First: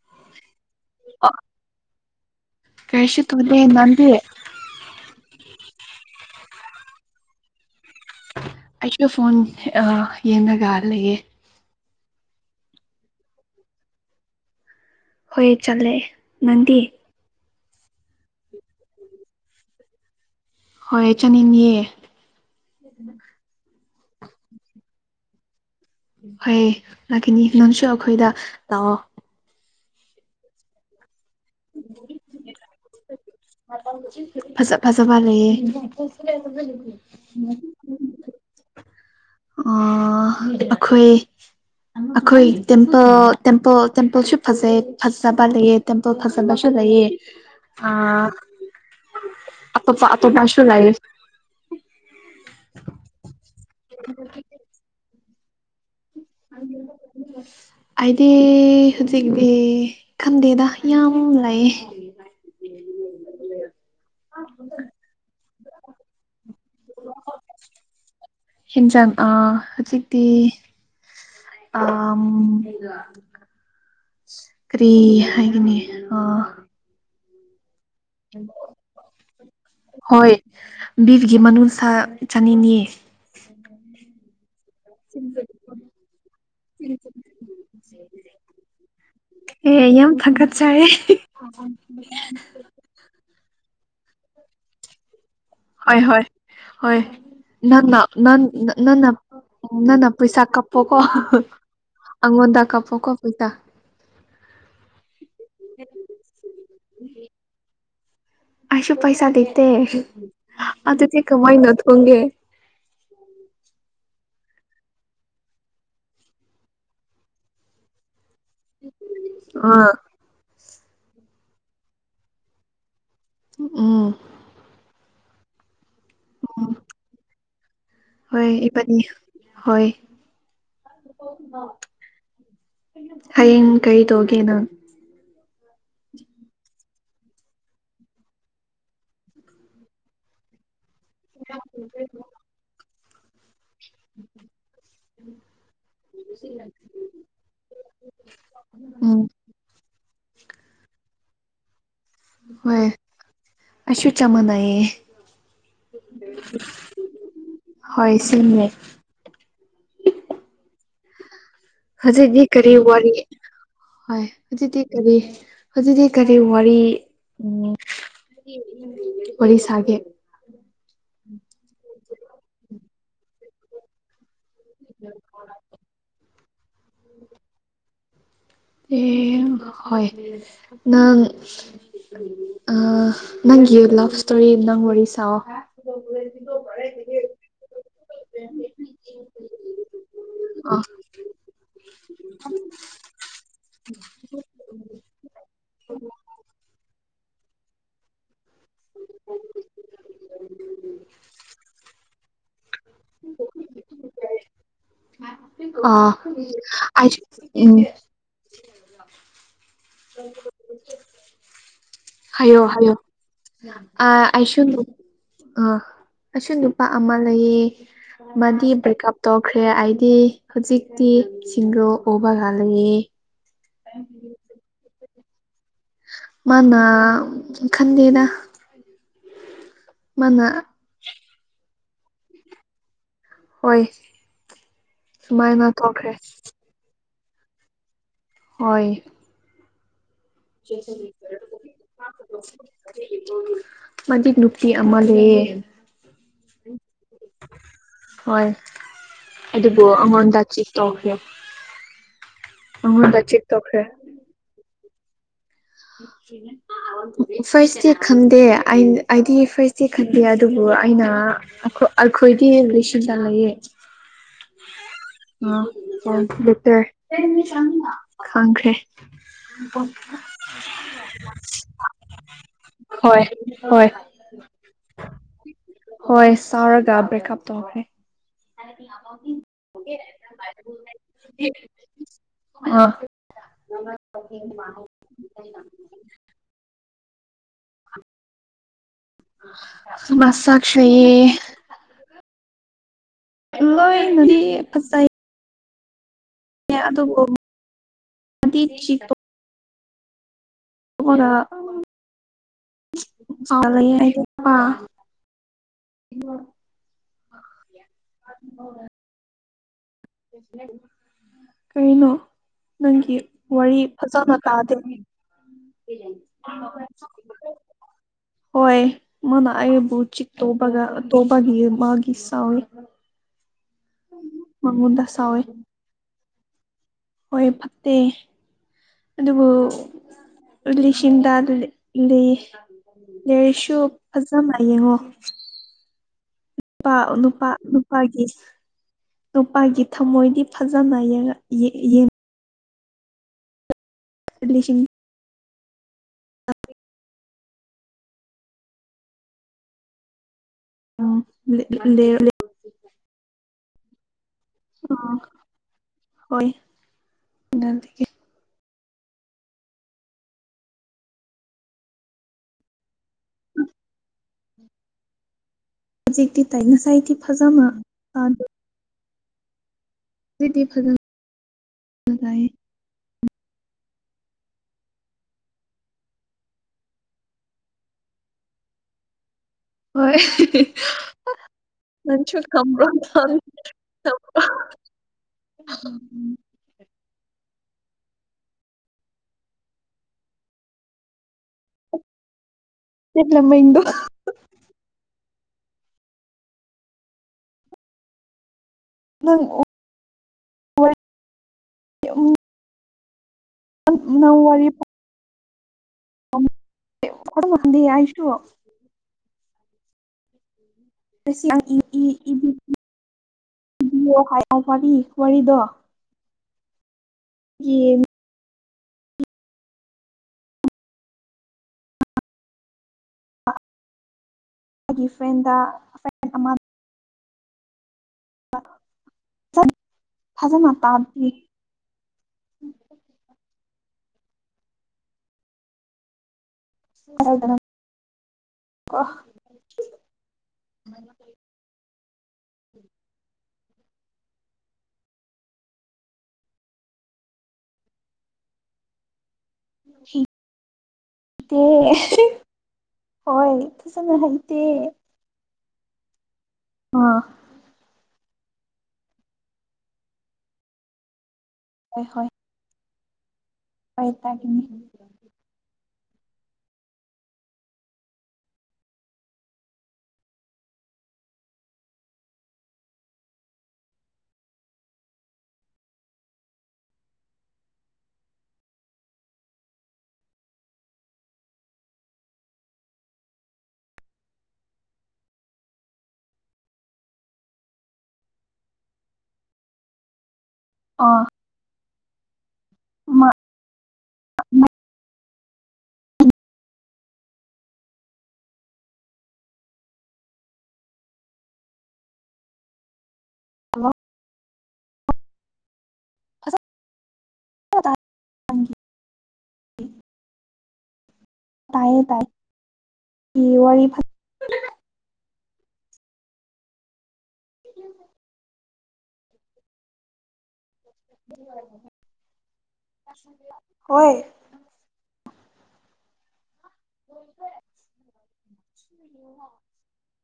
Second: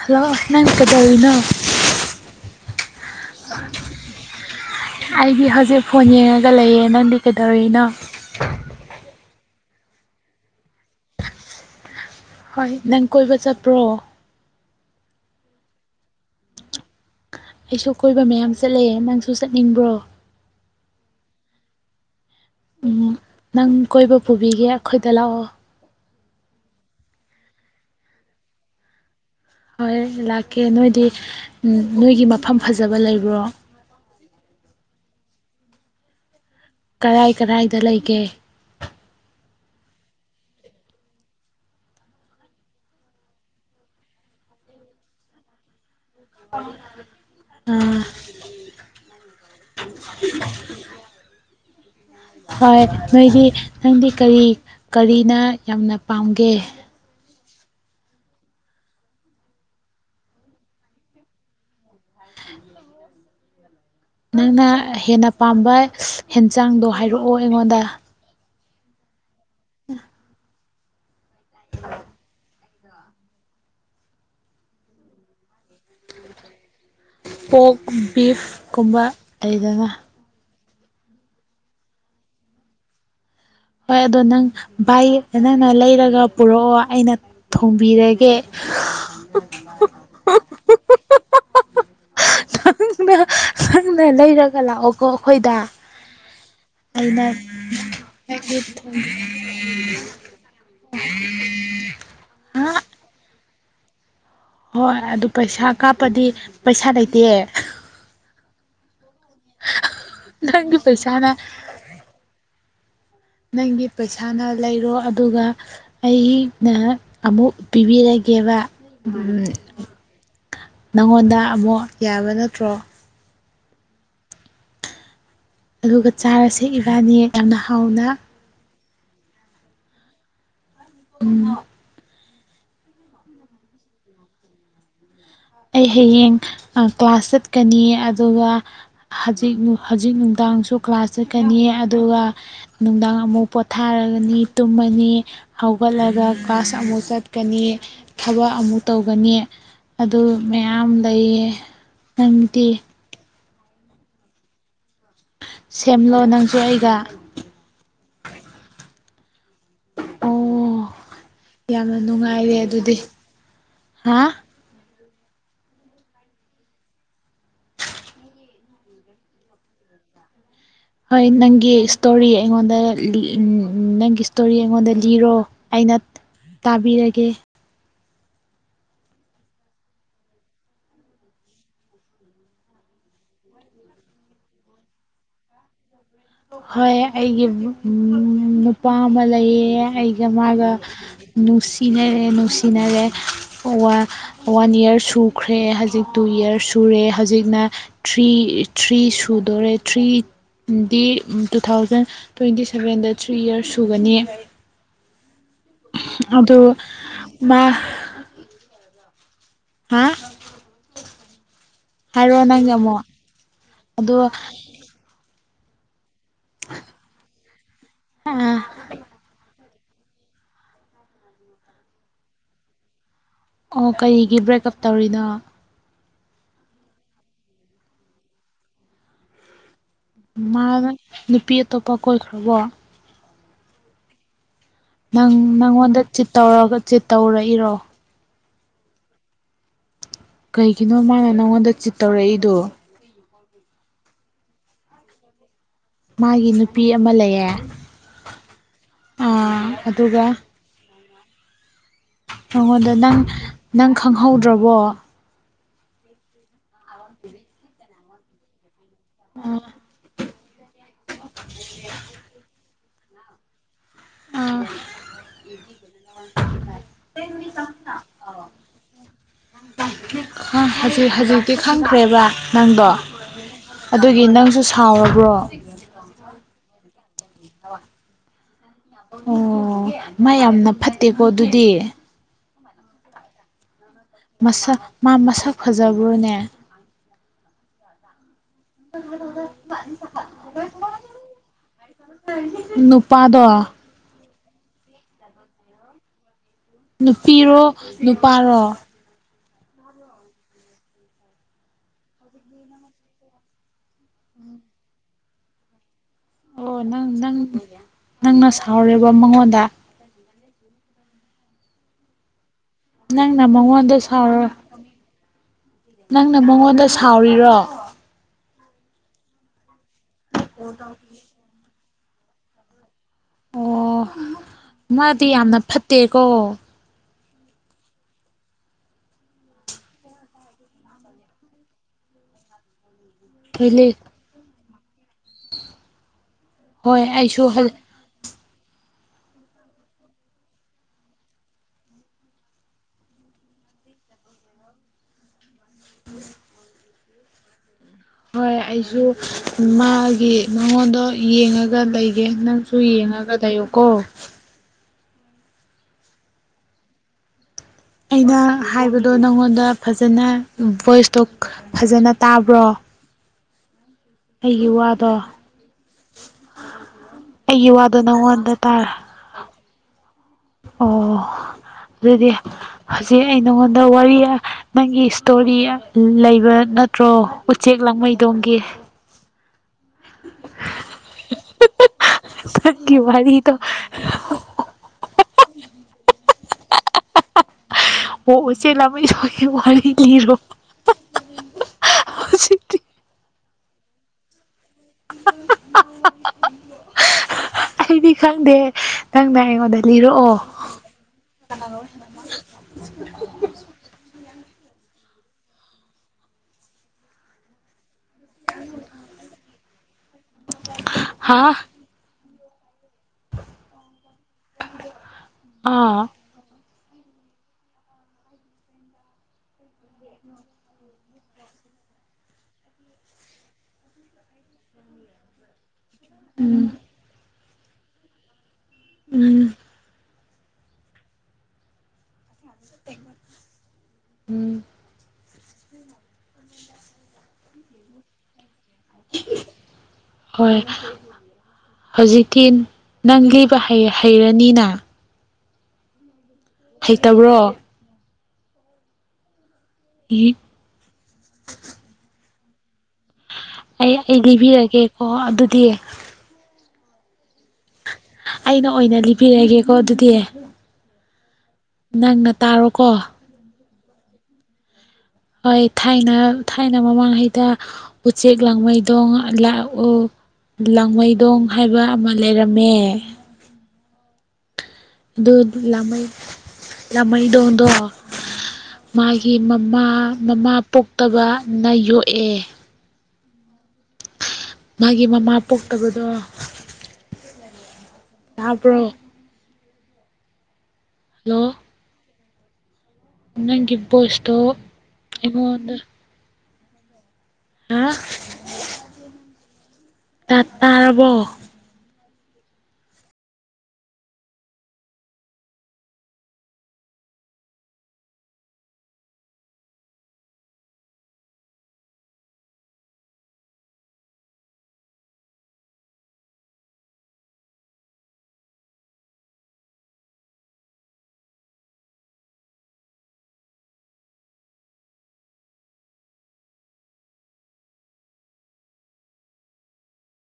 Hello ꯅꯪ ꯀꯩꯗꯧꯔꯤꯅꯣ ꯀꯩꯁꯨ ꯇꯧꯗꯦ ꯏꯃꯥꯟꯕꯤ ꯑꯩꯗꯤ ꯍꯧꯖꯤꯛ ꯐꯣꯟ ꯌꯦꯡꯉꯒ ꯂꯩꯌꯦ ꯅꯪꯗꯤ ꯀꯩꯗꯧꯔꯤꯅꯣ ꯑꯩꯁꯨ ꯐꯣꯟ ꯌꯦꯡꯉꯒ ꯂꯩꯌꯦꯦ ꯍꯣꯏ ꯅꯪ ꯀꯣꯏꯕ ꯆꯠꯄ꯭ꯔꯣ ꯍꯣꯏ ꯆꯠꯂꯦ ꯅꯪꯗꯤ ꯑꯩꯁꯨ ꯀꯣꯏꯕ ꯃꯌꯥꯝ ꯆꯠꯂꯦ ꯅꯪꯁꯨ ꯆꯠꯅꯤꯡꯕ꯭ꯔꯣ ꯍꯣꯏ ꯆꯥꯅꯤꯡꯑꯦ ꯎꯝ ꯅꯪ ꯀꯣꯏꯕ ꯄꯨꯕꯤꯒꯦ ꯑꯩꯈꯣꯏ ꯇꯜꯂꯣ ꯍꯣꯏꯌꯦ ꯂꯥꯛꯈꯤꯅꯤ ꯅꯪꯁꯨ ꯑꯈꯣꯏꯗ ꯂꯥꯛꯑꯣ ꯍꯣꯔꯦꯟ ꯂꯥꯛꯀꯦ ꯅꯣꯏꯗꯤ ꯎꯝ ꯅꯣꯏꯒꯤ ꯃꯐꯝ ꯐꯖꯕ ꯂꯩꯕ꯭ꯔꯣ ꯐꯖ ꯐꯖꯕ ꯂꯩꯌꯦ ꯀꯔꯥꯏ ꯀꯔꯥꯏꯗ ꯂꯩꯒꯦ ꯑꯥ ꯑꯈꯣꯏ ꯑꯈꯣꯏꯒꯤ ꯇꯦꯝꯄꯜ ꯇꯦꯝꯄꯜ ꯇꯦꯝꯄꯜꯁꯨ ꯐꯖꯩ ꯐꯖꯕ ꯂꯩꯌꯦ ꯇꯦꯝꯄꯜ ꯐꯖꯕꯁꯨ ꯂꯩꯌꯦ ꯑꯥ ꯑꯇꯣꯞꯄ ꯑꯇꯣꯞꯄꯁꯨ ꯂꯩꯌꯦ ꯍꯣꯏ ꯅꯣꯏꯒꯤ ꯅꯪꯗꯤ ꯀꯔꯤ ꯀꯔꯤ ꯑꯩꯅ ꯌꯥꯝꯅ ꯄꯥꯝꯒꯦ [unintelligible] ꯑꯩꯗꯤ ꯍꯨꯖꯤꯛꯇꯤ ꯈꯪꯗꯦꯗ ꯌꯥꯝ ꯂꯩꯌꯦ [unintelligible] ꯅꯪꯅ ꯍꯦꯟꯅ ꯄꯥꯝꯕ ꯍꯦꯟ ꯆꯥꯡꯗꯣ ꯍꯥꯏꯔꯛꯑꯣ ꯑꯩꯉꯣꯟꯗ ꯍꯤꯟꯖꯡ ꯑꯥ ꯍꯨꯖꯤꯛꯇꯤ ꯑꯥꯝ ꯀꯔꯤ ꯍꯥꯏꯒꯅꯤ ꯑꯥ ꯇꯣꯡ ꯎꯝ ꯕꯤꯐ ꯀꯨꯝꯕ ꯂꯩꯗꯅ ꯍꯣꯏ ꯕꯤꯐꯒꯤ ꯃꯅꯨꯡ ꯁꯥ ꯆꯅꯤꯡꯉꯦ ꯍꯣꯏ ꯑꯗꯣ ꯅꯪ ꯚꯥꯏ ꯅꯪꯅ ꯂꯩꯔꯒ ꯄꯨꯔꯛꯑꯣ ꯑꯩꯅ ꯊꯣꯡꯕꯤꯔꯒꯦ ꯑꯦ ꯌꯥꯝ ꯊꯥꯒꯠꯆꯔꯦ ꯅꯪꯅ ꯊꯟꯅ ꯂꯩꯔꯒ ꯂꯥꯛꯑꯣꯀꯣ ꯑꯩꯈꯣꯏꯗ ꯍꯣꯏ ꯍꯣꯏ ꯍꯣꯏ ꯑꯩꯅ ꯅꯪꯅ ꯅꯪ ꯅ ꯅꯪꯅ ꯅꯪꯅ ꯄꯩꯁꯥ ꯀꯥꯞꯄꯣ ꯀꯣ ꯑꯉꯣꯟꯗ ꯀꯥꯞꯄꯣ ꯀꯣ ꯄꯩꯁꯥ ꯍꯣꯏ ꯑꯗꯨ ꯄꯩꯁꯥ ꯀꯥꯞꯄꯗꯤ ꯄꯩꯁꯥ ꯂꯩꯇꯤꯌꯦ ꯑꯩꯁꯨ ꯄꯩꯁꯥ ꯂꯩꯇꯦ ꯅꯪꯒꯤ ꯑꯗꯨꯗꯤ ꯄꯩꯁꯥꯅ ꯀꯃꯥꯏꯅ ꯊꯣꯡꯒꯦ ꯅꯪꯒꯤ ꯄꯩꯁꯥꯅ ꯂꯩꯔꯣ ꯑꯗꯨꯒ ꯑꯩ ꯅ ꯑꯃꯨꯛ ꯄꯤꯕꯤꯔ ꯀꯦꯕ ꯑꯥ ꯅꯪꯉꯣꯟꯗ ꯑꯃꯨꯛ ꯌꯥꯕ ꯅꯠꯇ꯭ꯔꯣ ꯎꯝ ꯑꯗꯨꯒ ꯆꯥꯔ ꯁꯦꯦꯛꯏꯕꯥꯅꯤ ꯑꯦꯩꯅ ꯍꯧꯥꯎꯅꯥ ꯅꯤ ꯍꯣꯏ [unintelligible] ꯍꯌꯦꯡ ꯀꯩ ꯇꯒꯦꯅ ꯑꯩ ꯍꯌꯦꯡ ꯀ꯭ꯂꯥꯁ ꯆꯠꯀꯅꯤ ꯑꯗꯨꯒ ꯍꯧꯖꯤꯛ ꯍꯧꯖꯤꯛ ꯅꯨꯡꯗꯥꯡꯁꯨ ꯀ꯭ꯂꯥꯁ ꯆꯠꯀꯅꯤꯌꯦ ꯑꯗꯨꯒ ꯅꯨꯡꯗꯥꯡ ꯑꯃꯛ ꯄꯣꯊꯥꯔꯒꯅꯤ ꯇꯨꯝꯃꯅꯤ ꯍꯧꯒꯠꯂꯒ ꯀ꯭ꯂꯥꯁ ꯑꯃꯨꯛ ꯆꯠꯀꯅꯤ ꯊꯕꯛ ꯑꯃꯨꯛ ꯎꯝ ꯇꯧꯒꯅꯤ ꯑꯗꯨ ꯃꯌꯥꯝ ꯂꯩꯌꯦ ꯑꯃꯗꯤꯪꯗꯤ ꯑꯁꯁꯨ ꯆꯃꯅꯥꯏꯌꯦ ꯁꯦꯝꯂꯣ ꯅꯪꯁꯨ ꯑꯩꯒ ꯍꯣꯏ ꯁꯦꯝꯃꯦ ꯑꯣ ꯌꯥꯝꯅ ꯍꯧꯖꯤꯗꯤ ꯅꯨꯡꯉꯥꯏꯔꯦ ꯀꯔꯤ ꯋꯥ ꯑꯗꯨꯗꯤ ꯍꯣꯏ ꯍꯥ ꯍꯧꯖꯤꯗꯤ ꯀꯔꯤ ꯍꯧꯖꯤꯗꯤ ꯀꯔꯤ ꯋꯥꯔꯤ ꯎ ꯋꯥꯔꯤ ꯁꯥꯒꯦ ꯍꯣꯏ ꯅꯪꯒꯤ ꯏꯁꯇꯣꯔꯤ ꯑꯩꯉꯣꯟꯗ ꯎꯝ ꯊꯦꯡꯨ ꯏꯁꯇꯣꯔꯤ ꯑꯩꯉꯣꯟꯗ ꯂꯤꯔꯣ ꯑꯩꯅ ꯇꯥꯕꯤꯔꯒꯦ ꯑꯦ ꯍꯣꯏ ꯅꯪ ꯅꯪꯒꯤ ꯂꯚ ꯏꯁꯇꯣꯔꯤ ꯅꯪ ꯋꯥꯔꯤ ꯁꯥ ꯍꯣꯏ ꯑꯩꯒꯤꯕꯨ ꯅꯨꯄꯥ ꯑꯃ ꯂꯩꯌꯦ ꯑꯩꯒ ꯃꯥꯒ ꯅꯨꯡꯁꯤꯅꯔꯦ ꯅꯨꯡꯁꯤꯅꯔꯦ ꯋꯥꯟ ꯏꯌꯥꯔꯁꯨ ꯁꯨꯈ꯭ꯔꯦ ꯍꯧꯖꯤꯛ ꯇꯨ ꯌꯔꯁ ꯁꯨꯔꯦ ꯍꯧꯖꯤꯛꯅ ꯊ꯭ꯔꯤ ꯊ꯭ꯔꯤ ꯁꯨꯗꯣꯔꯦ ꯊ꯭ꯔꯤꯗꯤ ꯇꯨ ꯊꯥꯎꯖꯟ ꯇ꯭ꯋꯦꯟꯇꯤ ꯁꯚꯦꯟꯗ ꯊ꯭ꯔꯤ ꯏꯌꯥꯔꯁ ꯁꯨꯒꯅꯤ ꯑ ꯑꯗꯨ ꯑ ꯃꯥ ꯎꯝ ꯑ ꯍꯥꯏꯔ ꯋꯥꯅꯃꯣ ꯑ ꯑꯁꯨ ꯑ ꯑꯁꯨ ꯅꯨꯄꯥ ꯑꯃ ꯂꯩꯌꯦ ꯃꯥꯗꯤ ꯕ꯭ꯔꯦꯛꯀꯑꯞꯇꯣ ꯎꯈ꯭ꯔꯦ ꯑꯩꯗꯤ ꯍꯧꯖꯤꯛꯇꯤ ꯁꯤꯡꯗꯣ ꯎꯕ ꯉ ꯂꯩꯌꯦ ꯑꯣ ꯀꯔꯤꯒꯤ ꯕ꯭ꯔꯦꯛ ꯑꯞ ꯇꯧꯔꯤꯅꯣ ꯃꯥꯅ ꯈꯟꯗꯦꯗ ꯃꯥꯅ ꯃꯥꯒ ꯅꯨꯄꯤ ꯑꯇꯣꯞꯄ ꯀꯣꯏꯈ꯭ꯔꯕꯣ ꯍꯣꯏ ꯅꯪ ꯁꯨꯃꯥꯏꯅ ꯅꯪꯉꯣꯟꯗ ꯊꯣꯛꯈ꯭ꯔꯦ ꯆꯤꯠ ꯇꯧꯔꯒ ꯇꯧꯔꯛꯏꯔꯣ ꯍꯣꯏ ꯀꯩꯒꯤꯅꯣ ꯃꯥꯅ ꯅꯪꯉꯣꯟꯗ ꯆꯤꯠ ꯇꯧꯔꯛꯏꯗꯣ ꯃꯛ ꯅꯨꯄꯤ ꯑꯃ ꯂꯩꯌꯦ ꯃꯥꯒꯤ ꯅꯨꯄꯤ ꯑꯃ ꯂꯩꯌꯦ ꯍꯣꯏ ꯑꯥ ꯑꯗꯨꯕꯨ ꯑꯩꯉꯣꯟꯗ ꯆꯤꯠ ꯇꯧꯈ꯭ꯔꯦ ꯅꯉꯣꯟꯗ ꯅꯪ ꯑꯩꯉꯣꯟꯗ ꯆꯤꯠ ꯇꯧꯈ꯭ꯔꯦ ꯅꯪ ꯈꯪꯍꯧꯗ꯭ꯔꯕꯣ ꯐꯥꯔꯁ ꯗꯦ ꯈꯪꯗꯦ ꯑꯩꯅ ꯑꯥꯢ ꯗꯤ ꯐꯔꯦꯁ ꯇꯤ ꯈꯟꯕ ꯌꯥꯗꯦ ꯑꯗꯨꯕꯨ ꯑꯩꯅ ꯑꯩꯈꯣꯏꯗꯤ ꯔꯤꯂꯁꯟꯂꯌꯦ ꯑꯥ ꯑꯦꯇꯔ ꯈꯪꯈ꯭ꯔꯦ ꯍꯧꯖꯤꯛ ꯍꯧꯖꯤꯛꯇꯤ ꯈꯪꯈ꯭ꯔꯦꯕ ꯅꯪꯗꯣ ꯍꯣꯏ ꯍꯣꯏ ꯑꯗꯨꯒꯤ ꯅꯪꯁꯨ ꯁꯥꯎꯔꯕ꯭ꯔꯣ ꯍꯣꯏ [unintelligible] ꯑꯣ ꯃꯥ ꯌꯥꯝꯅ ꯐꯠꯇꯦꯀꯣ ꯑꯗꯨꯗꯤ ꯑ ꯃꯥ ꯃꯁꯛ [unintelligible] ꯃꯥ ꯃꯁꯛ ꯐꯖꯕ꯭ꯔꯣ ꯅꯦ ꯃꯁꯛꯁꯦ [unintelligible] ꯅꯣꯛ [unintelligible] ꯐꯖꯩ ꯑꯗꯨꯕꯨ ꯅꯨꯄꯤꯔꯣ ꯃꯥꯗꯤ ꯅꯨꯄꯥꯔꯣ [unintelligible] ꯑꯣ ꯅꯪ ꯅꯪ ꯅꯪꯅ ꯁꯥꯎꯔꯦꯕ ꯃꯉꯣꯟꯗ ꯀꯩꯅꯣ ꯅꯪꯅ ꯃꯉꯣꯟꯗ ꯁꯥꯥꯎꯔꯥ ꯇꯥꯗꯦ ꯅꯪꯅ ꯃꯉꯣꯟꯗ ꯁꯥꯎꯔꯤꯔꯣ ꯍꯣꯏ ꯃꯅꯥꯑꯕꯨ ꯆ ꯇꯣꯕꯒ ꯇꯣꯕꯅꯤ ꯃꯥꯒꯤ ꯑꯦꯁ꯭ꯋꯦ꯫ ꯑꯣꯍ ꯃꯥ ꯗꯤ ꯌꯥꯃꯅꯥ ꯐꯠꯇꯦ꯫ ꯀꯣ ꯍꯣꯏ ꯐꯠꯇꯦ ꯑꯗꯨꯕꯨ ꯂꯤꯁꯤꯡꯟꯗ ꯂꯩ ꯍꯣꯏ [inaudible] ꯌꯦꯉ꯭ꯒꯣ꯫ [unintelligible] ꯍꯣꯏ ꯅꯨꯄꯥ ꯑꯩꯁꯨ ꯅꯨꯄꯥ ꯅꯨꯄꯥꯒꯤ ꯅꯨꯄꯥꯒꯤ ꯊꯝꯃꯣꯏꯗꯤ ꯐꯖꯅ ꯌꯦ ꯂꯤꯁꯤꯡ ꯇꯧꯕꯥ꯫ [unintelligible] ꯍꯣꯏ ꯏꯁꯨ ꯃꯥꯒꯤ꯫ ꯅꯉꯣꯟꯗꯣ ꯌꯦꯡꯉꯒ ꯂꯩꯒꯦ ꯅꯪꯁꯨ ꯌꯦꯡꯉꯒ ꯂꯩꯌꯣ ꯀꯣ ꯎ ꯍꯣꯏ ꯑꯩꯗ ꯍꯥꯏꯕꯗꯣ ꯅꯪꯉꯣꯟꯗ ꯐꯖꯅ ꯚꯣꯏꯁꯇꯣ ꯐꯖꯅ ꯇꯥꯕ꯭ꯔꯣ ꯑꯩꯒꯤ ꯋꯥꯗꯣ ꯍꯧꯖꯤꯛꯇꯤ ꯇꯥꯏ ꯉꯁꯥꯏꯒꯤ ꯑꯩꯒꯤ ꯋꯥꯗꯣ ꯐꯖꯃꯥꯗ ꯅꯪꯉꯣꯟꯗ ꯇꯥꯔ ꯑꯣ ꯑꯗꯨꯗꯤ ꯇꯥꯏꯌꯦ ꯁꯤ ꯑꯩ ꯅꯉꯣꯟꯗ ꯋꯥꯔꯤ ꯅꯪꯒꯤ ꯏꯁꯇꯣꯔꯤ ꯂꯩꯕ ꯅꯠꯇ꯭ꯔꯣ ꯎꯆꯦꯛ ꯂꯥꯡꯃꯩꯗꯣꯡꯝꯒꯤ ꯍꯣꯏ ꯃꯁꯨ ꯈꯝꯕ ꯅꯪꯒꯤ ꯊ ꯋꯥꯔꯤꯗꯣ ꯑꯣ ꯎꯆ ꯎꯆꯦ ꯂꯝꯃ ꯁꯦ ꯋꯥꯔꯤꯔꯣ ꯂꯝꯃ ꯏꯗ ꯑꯩꯗꯤ ꯈꯪꯗꯦ ꯅꯪꯅ ꯅꯪ ꯑꯩꯉꯣꯟꯗ ꯂꯤꯔꯛꯑꯣ ꯋꯥꯗꯤ ꯌꯥ ꯇ ꯍꯥ ꯁꯂꯥꯡ ꯏ ꯍꯥꯏ ꯋꯥꯔꯤ ꯋꯥꯔꯤꯗꯣ ꯑꯥ ꯌꯦ ꯃꯥꯒꯤ ꯐ꯭ꯔꯦꯟꯗ ꯐ꯭ꯔꯦꯟ ꯎꯝ ꯎꯝ ꯆꯠ ꯐꯖꯅ ꯇꯥꯕꯤ ꯎꯝ [unintelligible] [unintelligible] ꯀꯣ ꯍꯣꯏ ꯍꯧꯖꯤꯛꯇꯤ ꯅꯪ ꯂꯤꯕ ꯍꯩꯔꯅꯤꯅ ꯍꯩꯇꯕ꯭ꯔꯣ ꯏ [unintelligible] ꯍꯣꯏ ꯑꯩ ꯐꯖꯅ ꯑꯩ ꯍꯩꯇꯦ ꯂꯤꯕꯤꯔꯒꯦꯀꯣ ꯑꯗꯨꯗꯤ ꯑꯥ ꯑꯩꯅ ꯑꯣꯏꯅ ꯂꯤꯕꯤꯔꯒꯦꯀꯣ ꯑꯗꯨꯗꯤ ꯍꯣꯏ ꯍꯣꯏ ꯅꯪꯅ ꯇꯥꯔꯣꯀꯣ ꯍꯣꯏ ꯇꯒꯤꯅꯤ ꯍꯣꯏ ꯊꯥꯏꯅ ꯊꯥꯏꯅ ꯃꯃꯥꯡꯉꯩꯗ ꯎꯆꯦꯛ ꯂꯥꯡꯃꯩꯗꯣꯡ ꯂꯥꯡꯃꯩꯗꯣꯡ ꯍꯥꯏꯕ ꯑꯃ ꯂꯩꯔꯝꯃꯦ ꯑꯗꯨ ꯂꯥꯃꯩ ꯂꯥꯃꯩꯗꯣꯡꯗꯣ ꯃꯥꯒꯤ ꯃꯃꯥ ꯃꯃꯥ ꯄꯣꯛꯇꯕꯅ ꯌꯣꯛꯑꯦ ꯃꯥꯒꯤ ꯃꯃꯥ ꯄꯣꯛꯇꯕꯗꯣ ꯇꯕ꯭ꯔꯣ ꯑꯥ ꯅꯪꯒꯤ ꯒꯤꯕꯣꯁꯇꯣ ꯏꯉꯣꯟꯗ ꯑꯥ ꯇꯥ ꯇꯥꯔꯔꯕꯣ [inaudible] ꯇꯥꯏꯌꯦꯦ ꯇꯥꯏ ꯏ ꯋꯥꯔꯤ ꯐ [inaudible] ꯍꯣꯏ [inaudible]